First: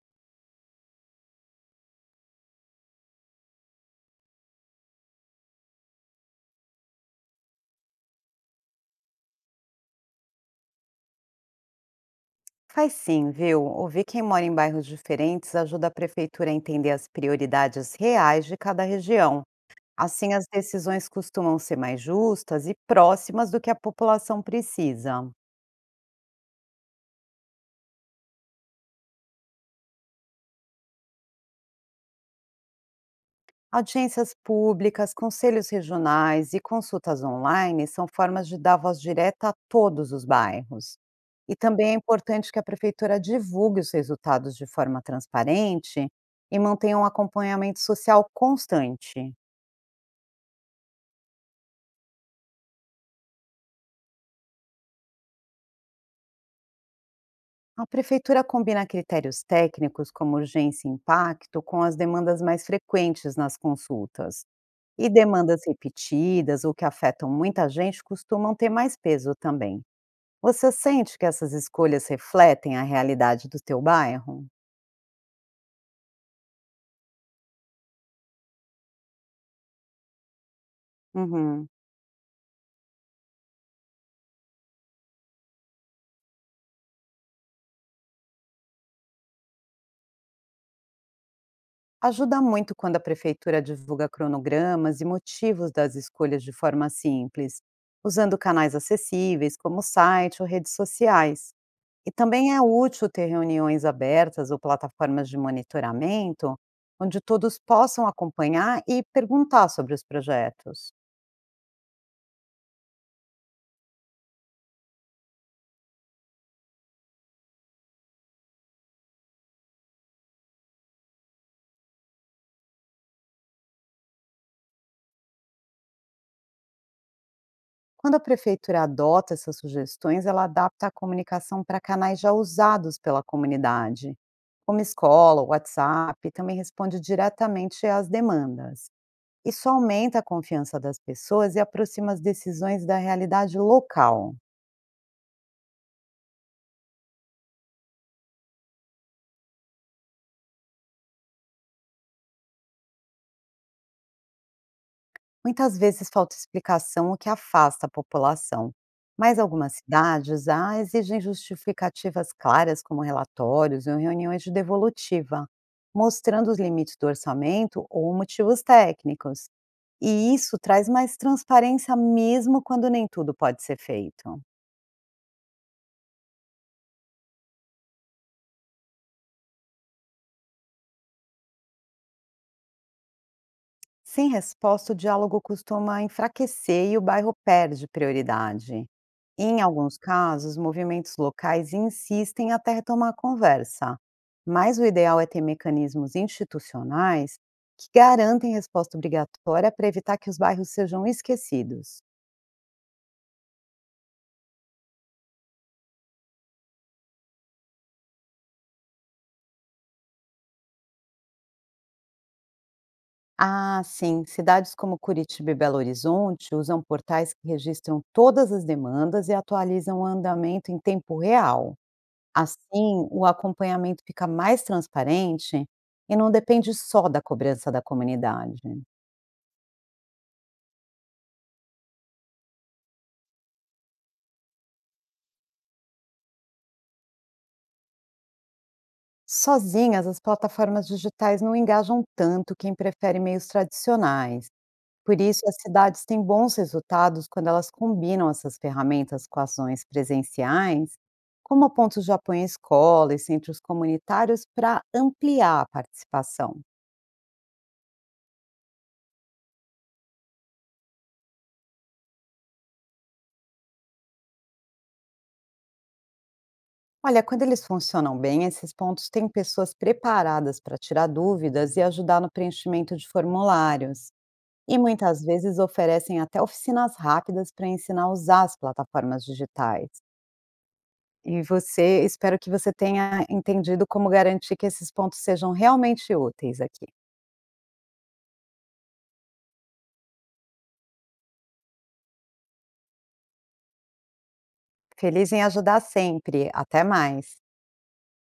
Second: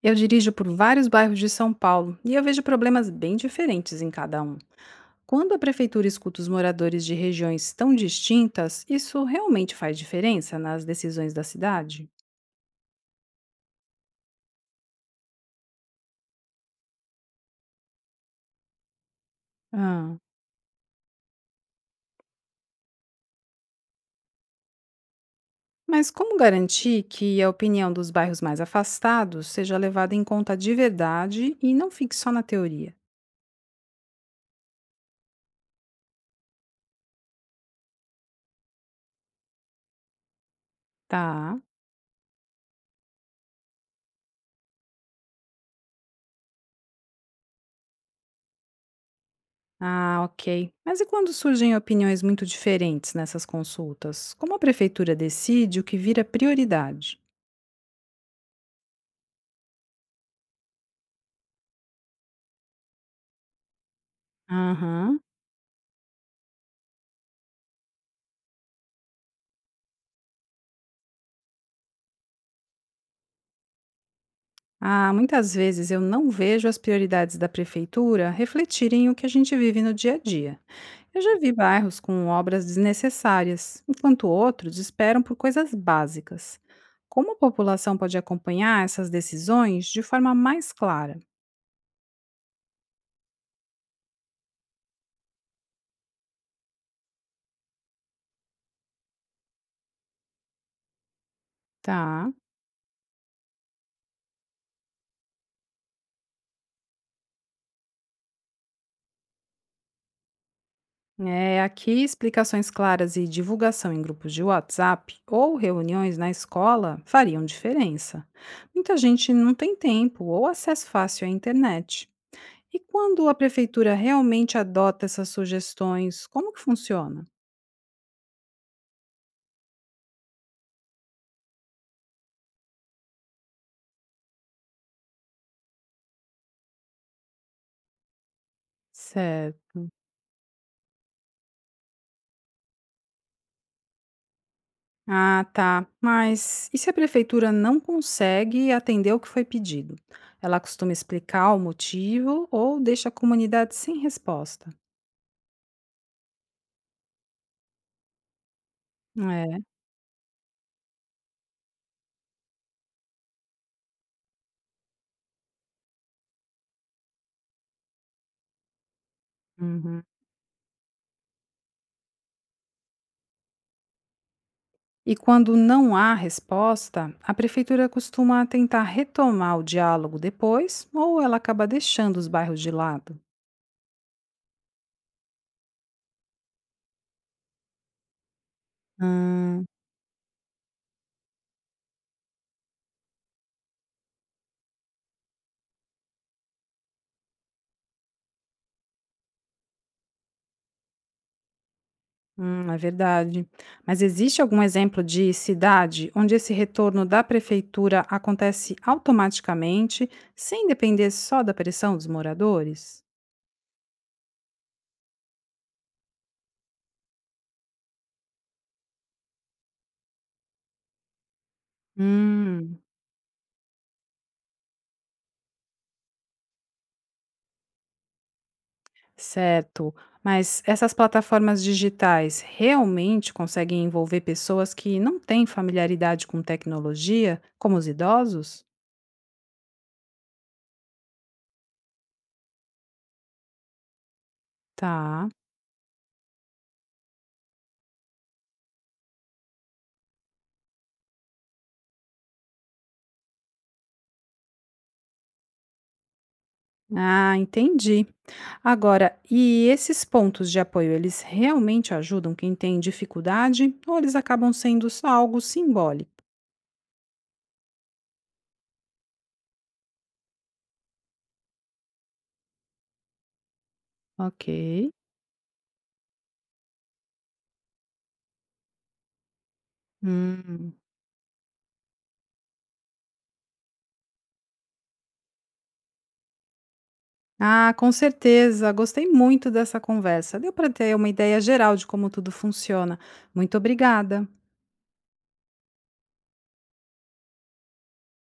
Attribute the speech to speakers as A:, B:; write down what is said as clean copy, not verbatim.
A: Eu dirijo por vários bairros de São Paulo e eu vejo problemas bem diferentes em cada um. Quando a prefeitura escuta os moradores de regiões tão distintas, isso realmente faz diferença nas decisões da cidade?
B: Faz sim, viu? Ouvir quem mora em bairros diferentes ajuda a prefeitura a entender as prioridades reais de cada região.
A: Ah,
B: Assim, as decisões costumam ser mais justas e próximas do que a população precisa.
A: mas como garantir que a opinião dos bairros mais afastados seja levada em conta de verdade e não fique só na teoria?
B: Audiências públicas, conselhos regionais e consultas online são formas de dar voz direta a todos os bairros. E
A: Tá.
B: também é importante que a prefeitura divulgue os resultados de forma transparente e mantenha um acompanhamento social constante.
A: Ah, ok. Mas e quando surgem opiniões muito diferentes nessas consultas? Como a prefeitura decide o que vira prioridade?
B: A prefeitura combina critérios técnicos, como urgência e impacto, com as demandas mais frequentes nas consultas. E
A: Aham.
B: demandas repetidas ou que afetam muita gente costumam ter mais peso também. Você sente que essas escolhas refletem a realidade do teu bairro?
A: Ah, muitas vezes eu não vejo as prioridades da prefeitura refletirem o que a gente vive no dia a dia. Eu já vi
B: Uhum.
A: bairros com obras desnecessárias, enquanto outros esperam por coisas básicas. Como a população pode acompanhar essas decisões de forma mais clara?
B: Ajuda muito quando a prefeitura divulga cronogramas e motivos das escolhas de forma simples, usando canais acessíveis como site ou redes sociais. E
A: Tá.
B: também é útil ter reuniões abertas ou plataformas de monitoramento, onde todos possam acompanhar e perguntar sobre os projetos.
A: É, aqui, explicações claras e divulgação em grupos de WhatsApp ou reuniões na escola fariam diferença. Muita gente não tem tempo ou acesso fácil à internet. E quando a prefeitura realmente adota essas sugestões, como que funciona?
B: Quando a prefeitura adota essas sugestões, ela adapta a comunicação para canais já usados pela comunidade, como escola, WhatsApp, e também responde diretamente às demandas. Isso
A: Certo.
B: aumenta a confiança das pessoas e aproxima as decisões da realidade local.
A: Ah, tá. Mas e se a prefeitura não consegue atender o que foi pedido? Ela costuma explicar o motivo ou deixa a comunidade sem resposta?
B: Muitas vezes falta explicação, o que afasta a população. Mas
A: É.
B: algumas cidades exigem justificativas claras, como relatórios ou reuniões de devolutiva, mostrando os limites do orçamento ou motivos técnicos.
A: Uhum.
B: E isso traz mais transparência, mesmo quando nem tudo pode ser feito.
A: E quando não há resposta, a prefeitura costuma tentar retomar o diálogo depois ou ela acaba deixando os bairros de lado?
B: Sem resposta, o diálogo costuma enfraquecer e o bairro perde prioridade. Em
A: Hum,
B: alguns casos, movimentos locais insistem até retomar a conversa, mas o ideal é ter mecanismos institucionais que garantem resposta obrigatória para evitar que os bairros sejam esquecidos.
A: Hum, é verdade. Mas existe algum exemplo de cidade onde esse retorno da prefeitura acontece automaticamente, sem depender só da pressão dos moradores?
B: Ah, sim, cidades como Curitiba e Belo Horizonte usam portais que registram todas as demandas e atualizam o andamento em tempo real. Assim,
A: Hum,
B: o acompanhamento fica mais transparente e não depende só da cobrança da comunidade.
A: certo. Mas essas plataformas digitais realmente conseguem envolver pessoas que não têm familiaridade com tecnologia, como os idosos?
B: Sozinhas, as plataformas digitais não engajam tanto quem prefere meios tradicionais. Por
A: Tá.
B: isso, as cidades têm bons resultados quando elas combinam essas ferramentas com ações presenciais, como pontos de apoio em escola e centros comunitários, para ampliar a participação.
A: Ah, entendi. Agora, e esses pontos de apoio, eles realmente ajudam quem tem dificuldade ou eles acabam sendo só algo simbólico?
B: Olha, quando eles funcionam bem, esses pontos têm pessoas preparadas para tirar dúvidas e ajudar no preenchimento de formulários.
A: Ok.
B: E muitas vezes oferecem até oficinas rápidas para ensinar a usar as plataformas digitais.
A: Hum.
B: E você, espero que você tenha entendido como garantir que esses pontos sejam realmente úteis aqui.
A: Ah, com certeza. Gostei muito dessa conversa. Deu para ter uma ideia geral de como tudo funciona. Muito obrigada.
B: Feliz em ajudar sempre. Até mais.